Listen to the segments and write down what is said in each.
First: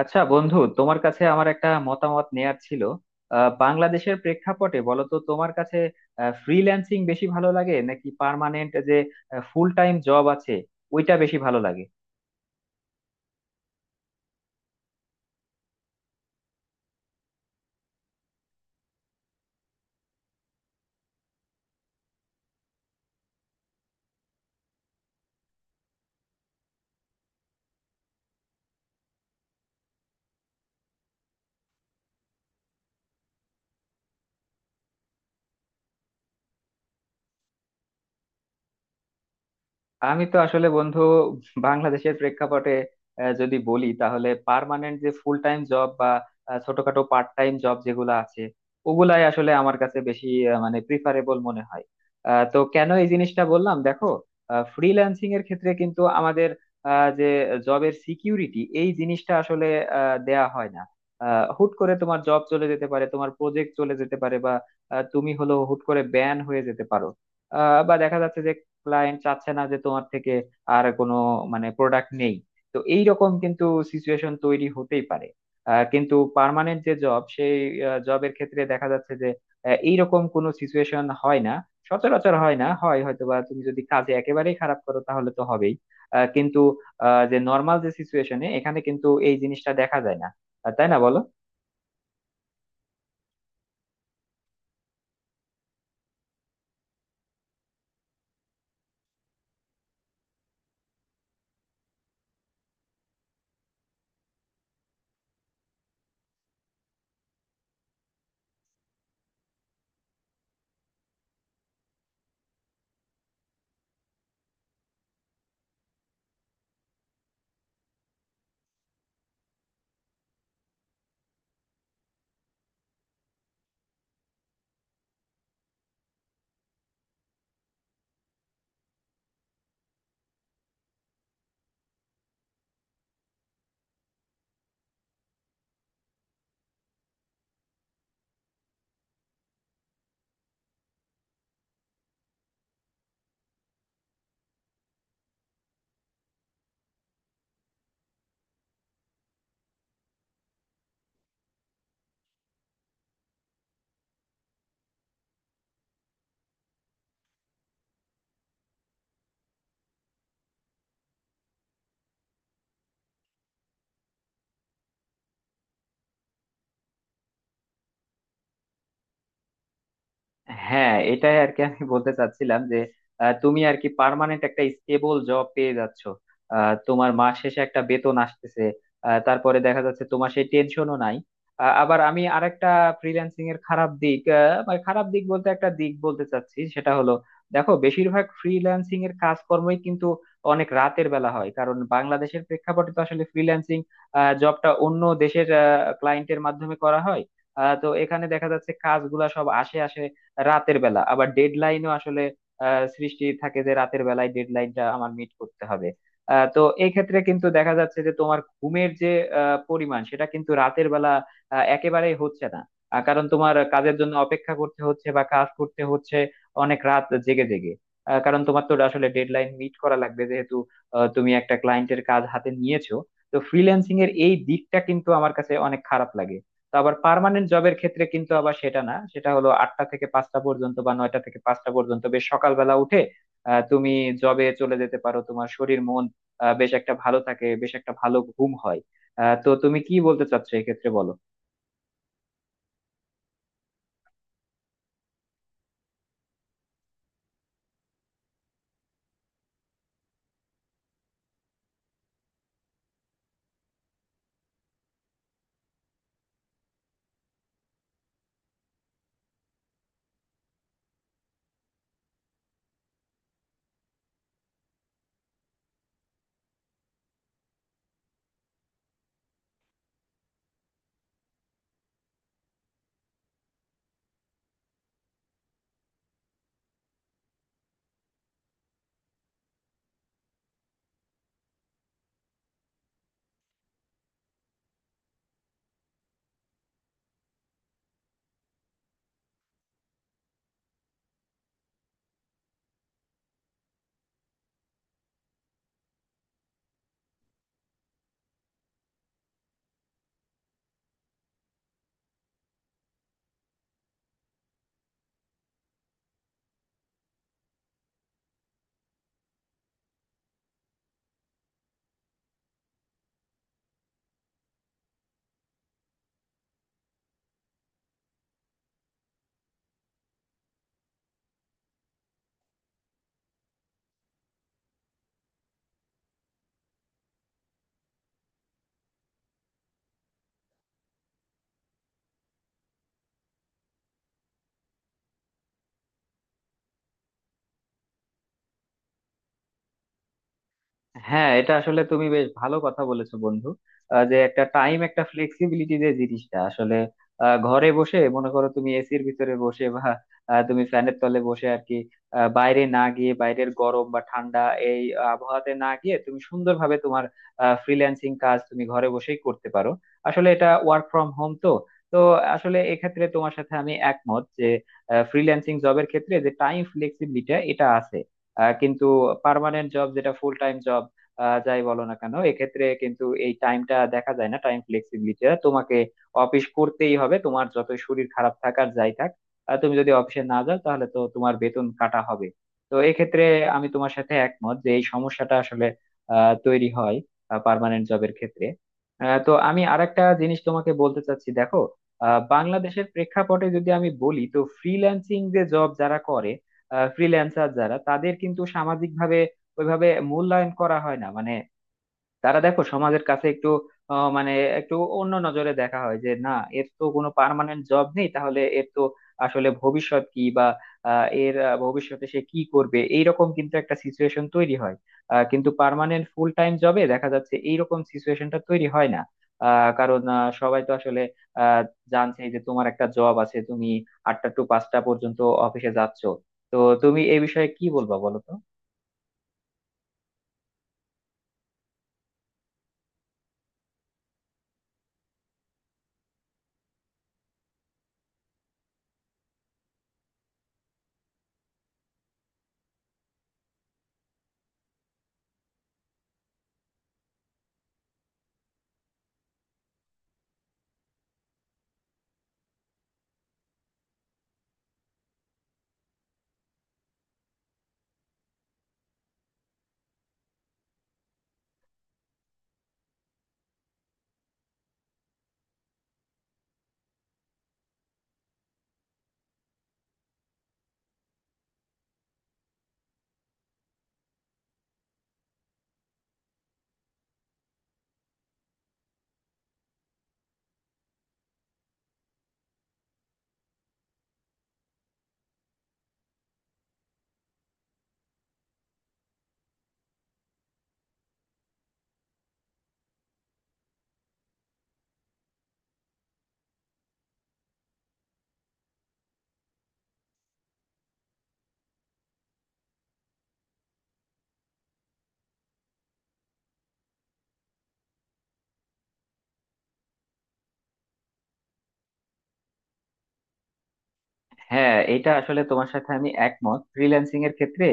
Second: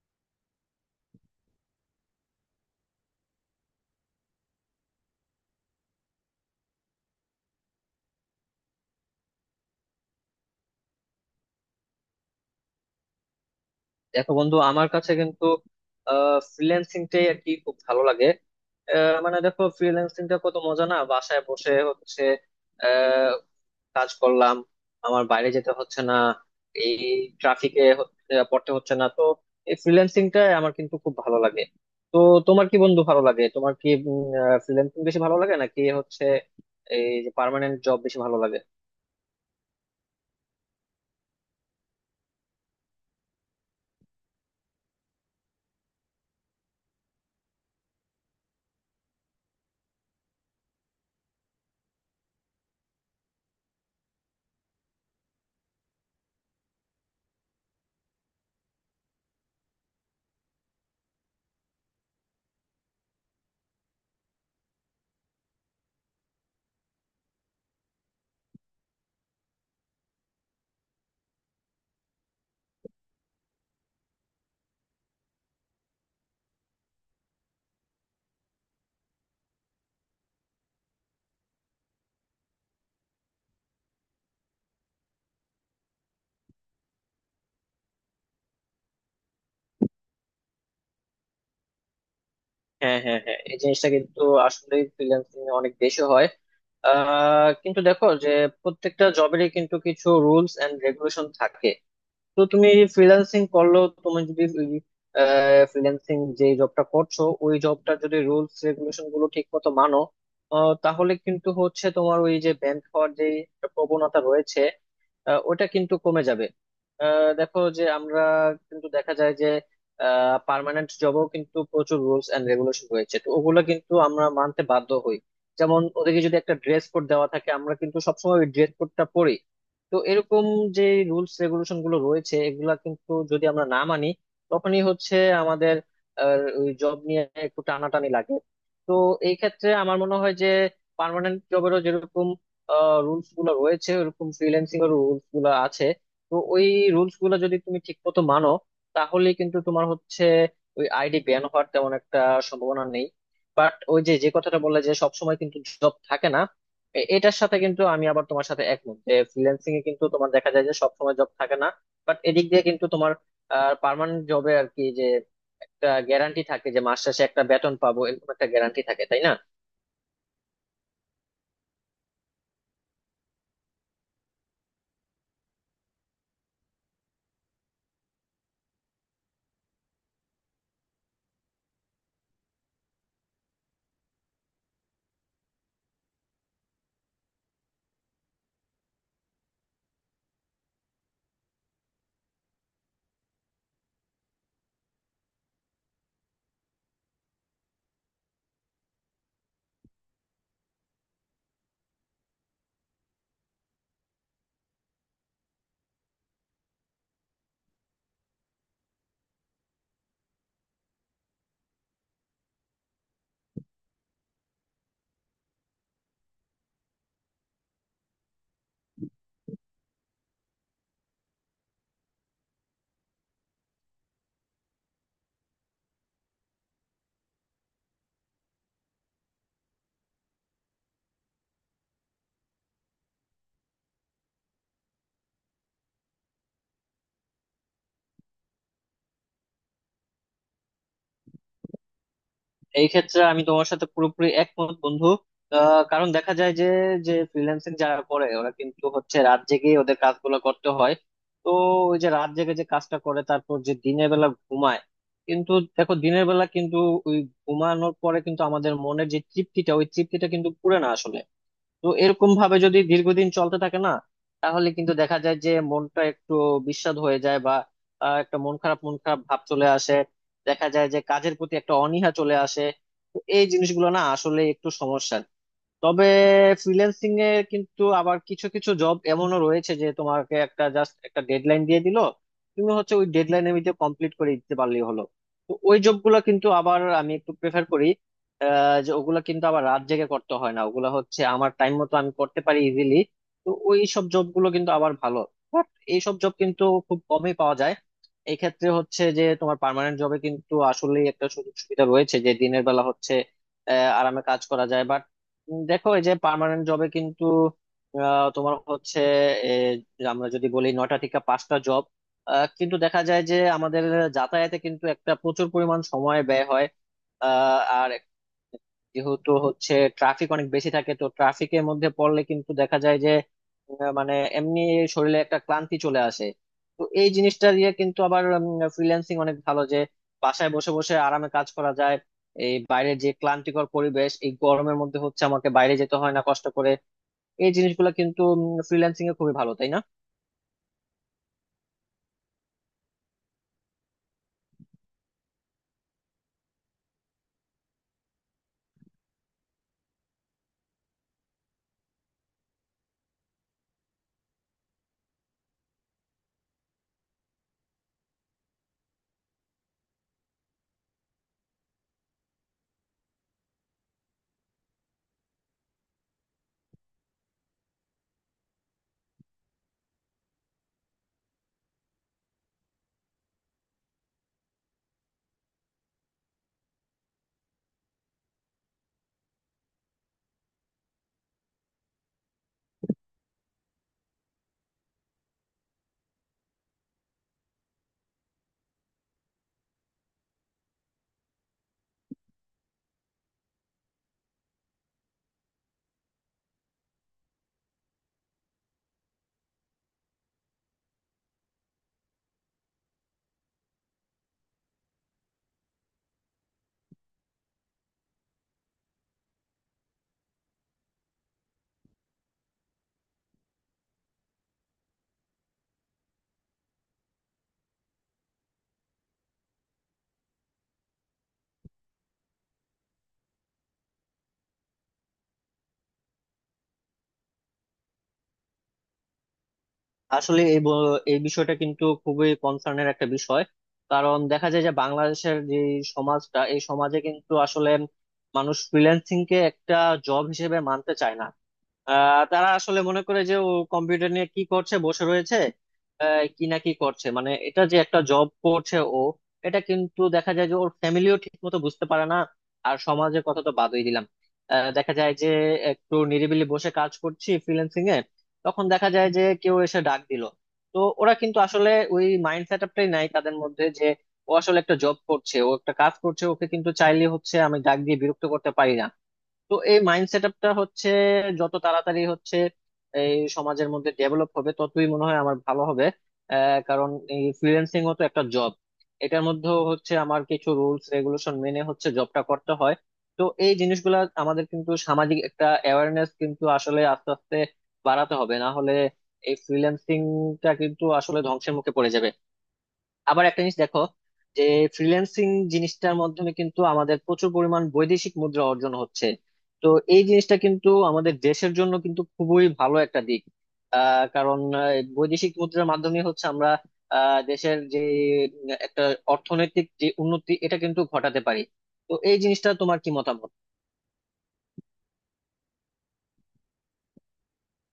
আচ্ছা বন্ধু, তোমার কাছে আমার একটা মতামত নেয়ার ছিল। বাংলাদেশের প্রেক্ষাপটে বলো তো, তোমার কাছে ফ্রিল্যান্সিং বেশি ভালো লাগে, নাকি পার্মানেন্ট যে ফুল টাইম জব আছে ওইটা বেশি ভালো লাগে? দেখো বন্ধু আমার কাছে কিন্তু ফ্রিল্যান্সিংটাই আর কি খুব ভালো লাগে। মানে দেখো ফ্রিল্যান্সিংটা কত মজা না, বাসায় বসে হচ্ছে, আহ, কাজ করলাম, আমার বাইরে যেতে হচ্ছে না, এই ট্রাফিকে পড়তে হচ্ছে না তো। এই ফ্রিল্যান্সিংটা আমার কিন্তু খুব ভালো লাগে। তো তোমার কি বন্ধু ভালো লাগে, তোমার কি ফ্রিল্যান্সিং বেশি ভালো লাগে নাকি হচ্ছে এই যে পার্মানেন্ট জব বেশি ভালো লাগে? আমি তো আসলে বন্ধু, বাংলাদেশের প্রেক্ষাপটে যদি বলি, তাহলে পার্মানেন্ট যে ফুল টাইম জব বা ছোটখাটো পার্ট টাইম জব যেগুলো আছে, ওগুলাই আসলে আমার কাছে বেশি মানে প্রিফারেবল মনে হয়। তো কেন এই জিনিসটা বললাম, দেখো, ফ্রিল্যান্সিং এর ক্ষেত্রে কিন্তু আমাদের আহ, যে জবের সিকিউরিটি এই জিনিসটা আসলে দেয়া হয় না। হুট করে তোমার জব চলে যেতে পারে, তোমার প্রজেক্ট চলে যেতে পারে, বা তুমি হলো হুট করে ব্যান হয়ে যেতে পারো। বা দেখা যাচ্ছে যে ক্লায়েন্ট চাচ্ছে না যে তোমার থেকে আর কোনো মানে প্রোডাক্ট নেই। তো এই রকম কিন্তু সিচুয়েশন তৈরি হতেই পারে। কিন্তু পার্মানেন্ট যে জব, সেই জবের ক্ষেত্রে দেখা যাচ্ছে যে এইরকম কোনো সিচুয়েশন হয় না। সচরাচর হয় না, হয় হয়তোবা তুমি যদি কাজে একেবারেই খারাপ করো তাহলে তো হবেই। কিন্তু যে নর্মাল যে সিচুয়েশনে, এখানে কিন্তু এই জিনিসটা দেখা যায় না। তাই না, বলো? হ্যাঁ, হ্যাঁ, হ্যাঁ, এই জিনিসটা কিন্তু আসলে ফ্রিল্যান্সিং অনেক বেশি হয়। কিন্তু দেখো যে প্রত্যেকটা জবেরই কিন্তু কিছু রুলস এন্ড রেগুলেশন থাকে। তো তুমি ফ্রিল্যান্সিং করলো, তুমি যদি ফ্রিল্যান্সিং যে জবটা করছো ওই জবটা যদি রুলস রেগুলেশন গুলো ঠিক মতো মানো, তাহলে কিন্তু হচ্ছে তোমার ওই যে ব্যাংক হওয়ার যে একটা প্রবণতা রয়েছে, ওটা কিন্তু কমে যাবে। দেখো যে আমরা কিন্তু দেখা যায় যে পার্মানেন্ট জবেও কিন্তু প্রচুর রুলস এন্ড রেগুলেশন রয়েছে, তো ওগুলো কিন্তু আমরা মানতে বাধ্য হই। যেমন ওদেরকে যদি একটা ড্রেস কোড দেওয়া থাকে আমরা কিন্তু সবসময় ওই ড্রেস কোডটা পরি। তো এরকম যে রুলস রেগুলেশন গুলো রয়েছে এগুলা কিন্তু যদি আমরা না মানি তখনই হচ্ছে আমাদের ওই জব নিয়ে একটু টানাটানি লাগে। তো এই ক্ষেত্রে আমার মনে হয় যে পার্মানেন্ট জবেরও যেরকম রুলস গুলো রয়েছে ওরকম ফ্রিল্যান্সিং এর রুলস গুলো আছে। তো ওই রুলস গুলো যদি তুমি ঠিক মতো মানো তাহলে কিন্তু তোমার হচ্ছে ওই আইডি ব্যান হওয়ার তেমন একটা সম্ভাবনা নেই। বাট ওই যে যে কথাটা বললে যে সবসময় কিন্তু জব থাকে না, এটার সাথে কিন্তু আমি আবার তোমার সাথে একমত যে ফ্রিল্যান্সিং এ কিন্তু তোমার দেখা যায় যে সবসময় জব থাকে না। বাট এদিক দিয়ে কিন্তু তোমার পার্মানেন্ট জবে আর কি যে একটা গ্যারান্টি থাকে যে মাস শেষে একটা বেতন পাবো, এরকম একটা গ্যারান্টি থাকে, তাই না? হ্যাঁ, এটাই আর কি আমি বলতে চাচ্ছিলাম যে তুমি আর কি পার্মানেন্ট একটা স্টেবল জব পেয়ে যাচ্ছ, তোমার মাস শেষে একটা বেতন আসতেছে, তারপরে দেখা যাচ্ছে তোমার সেই টেনশনও নাই। আবার আমি আরেকটা ফ্রিল্যান্সিং এর খারাপ দিক, মানে খারাপ দিক বলতে একটা দিক বলতে চাচ্ছি, সেটা হলো দেখো, বেশিরভাগ ফ্রিল্যান্সিং এর কাজকর্মই কিন্তু অনেক রাতের বেলা হয়, কারণ বাংলাদেশের প্রেক্ষাপটে তো আসলে ফ্রিল্যান্সিং জবটা অন্য দেশের ক্লায়েন্টের মাধ্যমে করা হয়। তো এখানে দেখা যাচ্ছে কাজগুলা সব আসে আসে রাতের বেলা। আবার ডেডলাইনও আসলে সৃষ্টি থাকে যে রাতের বেলায় ডেডলাইনটা আমার মিট করতে হবে। তো এই ক্ষেত্রে কিন্তু দেখা যাচ্ছে যে তোমার ঘুমের যে পরিমাণ, সেটা কিন্তু রাতের বেলা একেবারেই হচ্ছে না, কারণ তোমার কাজের জন্য অপেক্ষা করতে হচ্ছে, বা কাজ করতে হচ্ছে অনেক রাত জেগে জেগে, কারণ তোমার তো আসলে ডেডলাইন মিট করা লাগবে, যেহেতু তুমি একটা ক্লায়েন্টের কাজ হাতে নিয়েছো। তো ফ্রিল্যান্সিং এর এই দিকটা কিন্তু আমার কাছে অনেক খারাপ লাগে। তো আবার পার্মানেন্ট জবের ক্ষেত্রে কিন্তু আবার সেটা না, সেটা হলো আটটা থেকে পাঁচটা পর্যন্ত বা নয়টা থেকে পাঁচটা পর্যন্ত, বেশ সকালবেলা উঠে তুমি জবে চলে যেতে পারো, তোমার শরীর মন বেশ একটা ভালো থাকে, বেশ একটা ভালো ঘুম হয়। তো তুমি কি বলতে চাচ্ছো এই ক্ষেত্রে, বলো। এই ক্ষেত্রে আমি তোমার সাথে পুরোপুরি একমত বন্ধু। কারণ দেখা যায় যে যে ফ্রিল্যান্সিং যারা করে ওরা কিন্তু হচ্ছে রাত জেগে ওদের কাজগুলো করতে হয়। তো ওই যে রাত জেগে যে কাজটা করে তারপর যে দিনের বেলা ঘুমায়, কিন্তু দেখো দিনের বেলা কিন্তু ওই ঘুমানোর পরে কিন্তু আমাদের মনের যে তৃপ্তিটা, ওই তৃপ্তিটা কিন্তু পুরে না আসলে। তো এরকম ভাবে যদি দীর্ঘদিন চলতে থাকে না, তাহলে কিন্তু দেখা যায় যে মনটা একটু বিস্বাদ হয়ে যায় বা একটা মন খারাপ মন খারাপ ভাব চলে আসে, দেখা যায় যে কাজের প্রতি একটা অনীহা চলে আসে। তো এই জিনিসগুলো না আসলে একটু সমস্যা। তবে ফ্রিল্যান্সিং এ কিন্তু আবার কিছু কিছু জব এমনও রয়েছে যে তোমাকে একটা জাস্ট একটা ডেডলাইন দিয়ে দিল, তুমি হচ্ছে ওই ডেডলাইনের ভিতরে কমপ্লিট করে দিতে পারলেই হলো। তো ওই জবগুলো কিন্তু আবার আমি একটু প্রেফার করি, যে ওগুলা কিন্তু আবার রাত জেগে করতে হয় না, ওগুলা হচ্ছে আমার টাইম মতো আমি করতে পারি ইজিলি। তো ওই সব জবগুলো কিন্তু আবার ভালো। বাট এই সব জব কিন্তু খুব কমই পাওয়া যায়। এই ক্ষেত্রে হচ্ছে যে তোমার পার্মানেন্ট জবে কিন্তু আসলে একটা সুযোগ সুবিধা রয়েছে যে দিনের বেলা হচ্ছে আরামে কাজ করা যায়। দেখো এই যে পার্মানেন্ট জবে কিন্তু তোমার হচ্ছে এ, আমরা যদি বলি 9টা থেকে 5টা জব, কিন্তু দেখা যায় যে আমাদের যাতায়াতে কিন্তু একটা প্রচুর পরিমাণ সময় ব্যয় হয়। আর যেহেতু হচ্ছে ট্রাফিক অনেক বেশি থাকে তো ট্রাফিকের মধ্যে পড়লে কিন্তু দেখা যায় যে মানে এমনি শরীরে একটা ক্লান্তি চলে আসে। তো এই জিনিসটা দিয়ে কিন্তু আবার ফ্রিল্যান্সিং অনেক ভালো যে বাসায় বসে বসে আরামে কাজ করা যায়। এই বাইরে যে ক্লান্তিকর পরিবেশ, এই গরমের মধ্যে হচ্ছে আমাকে বাইরে যেতে হয় না কষ্ট করে। এই জিনিসগুলো কিন্তু ফ্রিল্যান্সিং এ খুবই ভালো, তাই না? হ্যাঁ, এটা আসলে তুমি বেশ ভালো কথা বলেছো বন্ধু। যে একটা টাইম, একটা ফ্লেক্সিবিলিটি, যে জিনিসটা আসলে ঘরে বসে, মনে করো তুমি এসির ভিতরে বসে, বা তুমি ফ্যানের তলে বসে আর কি, বাইরে না গিয়ে, বাইরের গরম বা ঠান্ডা এই আবহাওয়াতে না গিয়ে তুমি সুন্দরভাবে তোমার ফ্রিল্যান্সিং কাজ তুমি ঘরে বসেই করতে পারো, আসলে এটা ওয়ার্ক ফ্রম হোম তো। তো আসলে এক্ষেত্রে তোমার সাথে আমি একমত যে ফ্রিল্যান্সিং জবের ক্ষেত্রে যে টাইম ফ্লেক্সিবিলিটি, এটা আছে। কিন্তু পার্মানেন্ট জব, যেটা ফুল টাইম জব, যাই বলো না কেন, এক্ষেত্রে কিন্তু এই টাইমটা দেখা যায় না, টাইম ফ্লেক্সিবিলিটিটা। তোমাকে অফিস করতেই হবে, তোমার যত শরীর খারাপ থাক আর যাই থাক। তুমি যদি অফিসে না যাও তাহলে তো তোমার বেতন কাটা হবে। তো এক্ষেত্রে আমি তোমার সাথে একমত যে এই সমস্যাটা আসলে তৈরি হয় পার্মানেন্ট জবের ক্ষেত্রে। তো আমি আরেকটা জিনিস তোমাকে বলতে চাচ্ছি, দেখো, বাংলাদেশের প্রেক্ষাপটে যদি আমি বলি, তো ফ্রিল্যান্সিং যে জব যারা করে, ফ্রিল্যান্সার যারা, তাদের কিন্তু সামাজিকভাবে ওইভাবে মূল্যায়ন করা হয় না। মানে তারা দেখো, সমাজের কাছে একটু আহ, মানে একটু অন্য নজরে দেখা হয় যে, না, এর তো কোনো পার্মানেন্ট জব নেই, তাহলে এর তো আসলে ভবিষ্যৎ কি, বা এর ভবিষ্যতে সে কি করবে, এইরকম কিন্তু একটা সিচুয়েশন তৈরি হয়। কিন্তু পার্মানেন্ট ফুল টাইম জবে দেখা যাচ্ছে এইরকম সিচুয়েশনটা তৈরি হয় না, কারণ সবাই তো আসলে আহ, জানছে যে তোমার একটা জব আছে, তুমি আটটা টু পাঁচটা পর্যন্ত অফিসে যাচ্ছ। তো তুমি এই বিষয়ে কি বলবা, বলো তো। আসলে এই এই বিষয়টা কিন্তু খুবই কনসার্নের একটা বিষয়। কারণ দেখা যায় যে বাংলাদেশের যে সমাজটা, এই সমাজে কিন্তু আসলে মানুষ ফ্রিল্যান্সিং কে একটা জব হিসেবে মানতে চায় না। তারা আসলে মনে করে যে ও কম্পিউটার নিয়ে কি করছে, বসে রয়েছে, কি না কি করছে, মানে এটা যে একটা জব করছে ও, এটা কিন্তু দেখা যায় যে ওর ফ্যামিলিও ঠিক মতো বুঝতে পারে না, আর সমাজের কথা তো বাদই দিলাম। দেখা যায় যে একটু নিরিবিলি বসে কাজ করছি ফ্রিল্যান্সিং এ, তখন দেখা যায় যে কেউ এসে ডাক দিল। তো ওরা কিন্তু আসলে ওই মাইন্ড সেট আপটাই নাই তাদের মধ্যে যে ও আসলে একটা জব করছে, ও একটা কাজ করছে, ওকে কিন্তু চাইলে হচ্ছে আমি ডাক দিয়ে বিরক্ত করতে পারি না। তো এই মাইন্ড সেট আপটা হচ্ছে যত তাড়াতাড়ি হচ্ছে এই সমাজের মধ্যে ডেভেলপ হবে ততই মনে হয় আমার ভালো হবে। কারণ এই ফ্রিল্যান্সিং ও তো একটা জব, এটার মধ্যেও হচ্ছে আমার কিছু রুলস রেগুলেশন মেনে হচ্ছে জবটা করতে হয়। তো এই জিনিসগুলা আমাদের কিন্তু সামাজিক একটা অ্যাওয়ারনেস কিন্তু আসলে আস্তে আস্তে বাড়াতে হবে, না হলে এই ফ্রিল্যান্সিংটা কিন্তু আসলে ধ্বংসের মুখে পড়ে যাবে। আবার একটা জিনিস দেখো যে ফ্রিল্যান্সিং জিনিসটার মাধ্যমে কিন্তু আমাদের প্রচুর পরিমাণ বৈদেশিক মুদ্রা অর্জন হচ্ছে। তো এই জিনিসটা কিন্তু আমাদের দেশের জন্য কিন্তু খুবই ভালো একটা দিক। কারণ এই বৈদেশিক মুদ্রার মাধ্যমে হচ্ছে আমরা দেশের যে একটা অর্থনৈতিক যে উন্নতি এটা কিন্তু ঘটাতে পারি। তো এই জিনিসটা তোমার কি মতামত? হ্যাঁ, এটা আসলে তোমার সাথে আমি একমত। ফ্রিল্যান্সিং এর ক্ষেত্রে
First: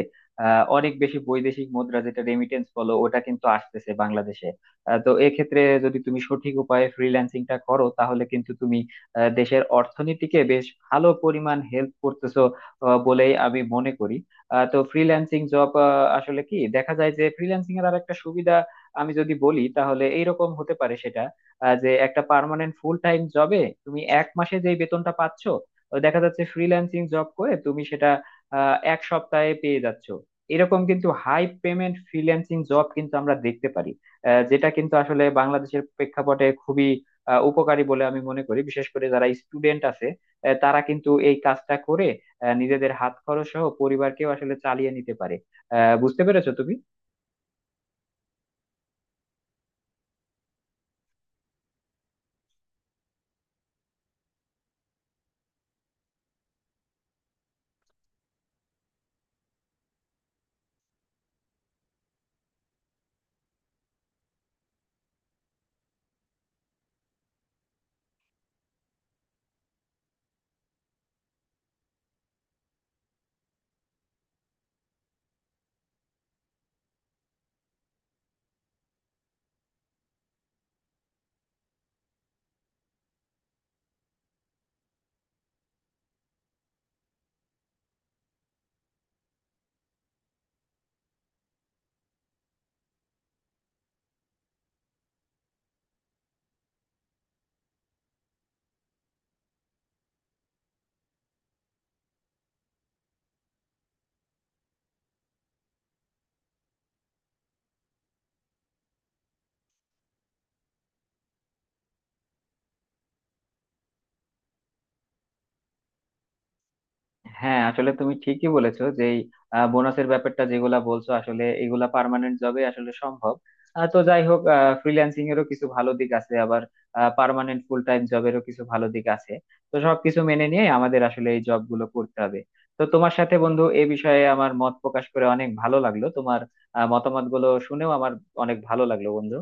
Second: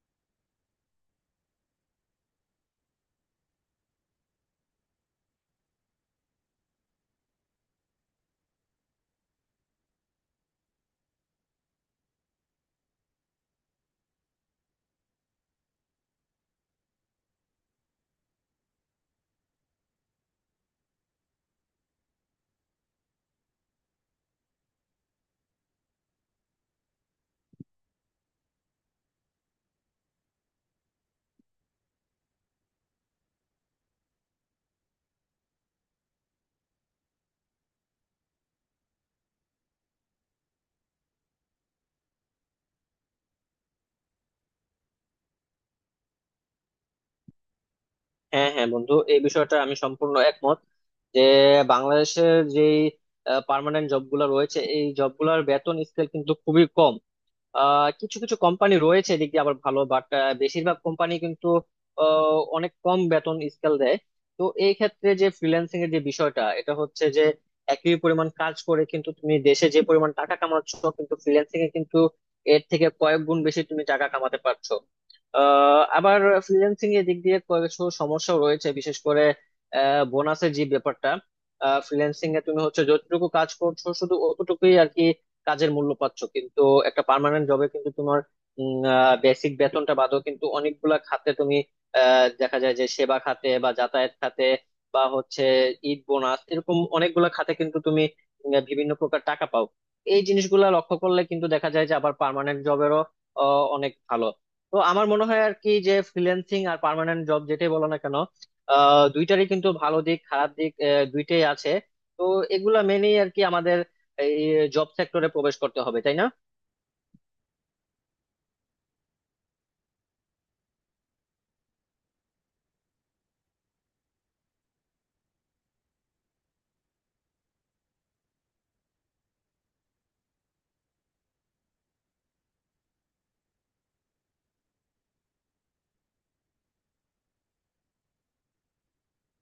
অনেক বেশি বৈদেশিক মুদ্রা, যেটা রেমিটেন্স বলো, ওটা কিন্তু আসতেছে বাংলাদেশে। তো এক্ষেত্রে যদি তুমি সঠিক উপায়ে ফ্রিল্যান্সিংটা করো তাহলে কিন্তু তুমি দেশের অর্থনীতিকে বেশ ভালো পরিমাণ হেল্প করতেছো বলেই আমি মনে করি। তো ফ্রিল্যান্সিং জব, আসলে কি দেখা যায় যে ফ্রিল্যান্সিং এর আর একটা সুবিধা আমি যদি বলি তাহলে এইরকম হতে পারে, সেটা যে একটা পার্মানেন্ট ফুল টাইম জবে তুমি এক মাসে যে বেতনটা পাচ্ছ, দেখা যাচ্ছে ফ্রিল্যান্সিং জব করে তুমি সেটা এক সপ্তাহে পেয়ে যাচ্ছ। এরকম কিন্তু হাই পেমেন্ট ফ্রিল্যান্সিং জব কিন্তু আমরা দেখতে পারি, যেটা কিন্তু আসলে বাংলাদেশের প্রেক্ষাপটে খুবই উপকারী বলে আমি মনে করি। বিশেষ করে যারা স্টুডেন্ট আছে তারা কিন্তু এই কাজটা করে নিজেদের হাত খরচ সহ পরিবারকেও আসলে চালিয়ে নিতে পারে। বুঝতে পেরেছো তুমি? হ্যাঁ, হ্যাঁ বন্ধু, এই বিষয়টা আমি সম্পূর্ণ একমত যে বাংলাদেশের যে পার্মানেন্ট জবগুলো রয়েছে এই জবগুলোর বেতন স্কেল কিন্তু খুবই কম। কিছু কিছু কোম্পানি রয়েছে এদিক দিয়ে আবার ভালো, বাট বেশিরভাগ কোম্পানি কিন্তু অনেক কম বেতন স্কেল দেয়। তো এই ক্ষেত্রে যে ফ্রিল্যান্সিং এর যে বিষয়টা, এটা হচ্ছে যে একই পরিমাণ কাজ করে কিন্তু তুমি দেশে যে পরিমাণ টাকা কামাচ্ছ, কিন্তু ফ্রিল্যান্সিং এ কিন্তু এর থেকে কয়েক গুণ বেশি তুমি টাকা কামাতে পারছো। আবার ফ্রিল্যান্সিং এর দিক দিয়ে কিছু সমস্যাও রয়েছে, বিশেষ করে বোনাসের যে ব্যাপারটা, ফ্রিল্যান্সিং এ তুমি হচ্ছে যতটুকু কাজ করছো শুধু অতটুকুই আর কি কাজের মূল্য পাচ্ছ। কিন্তু একটা পার্মানেন্ট জবে কিন্তু তোমার বেসিক বেতনটা বাদও কিন্তু অনেকগুলা খাতে তুমি দেখা যায় যে সেবা খাতে বা যাতায়াত খাতে বা হচ্ছে ঈদ বোনাস, এরকম অনেকগুলা খাতে কিন্তু তুমি বিভিন্ন প্রকার টাকা পাও। এই জিনিসগুলা লক্ষ্য করলে কিন্তু দেখা যায় যে আবার পার্মানেন্ট জবেরও অনেক ভালো। তো আমার মনে হয় আর কি যে ফ্রিল্যান্সিং আর পার্মানেন্ট জব যেটাই বলো না কেন, দুইটারই কিন্তু ভালো দিক খারাপ দিক দুইটাই আছে। তো এগুলা মেনেই আর কি আমাদের এই জব সেক্টরে প্রবেশ করতে হবে, তাই না? হ্যাঁ, আসলে তুমি ঠিকই বলেছো যে এই বোনাসের ব্যাপারটা যেগুলা বলছো, আসলে এগুলা পার্মানেন্ট জবে আসলে সম্ভব। তো যাই হোক, ফ্রিল্যান্সিং এরও কিছু ভালো দিক আছে, আবার পার্মানেন্ট ফুল টাইম জবেরও কিছু ভালো দিক আছে। তো সবকিছু মেনে নিয়ে আমাদের আসলে এই জব গুলো করতে হবে। তো তোমার সাথে বন্ধু এ বিষয়ে আমার মত প্রকাশ করে অনেক ভালো লাগলো, তোমার মতামত গুলো শুনেও আমার অনেক ভালো লাগলো বন্ধু।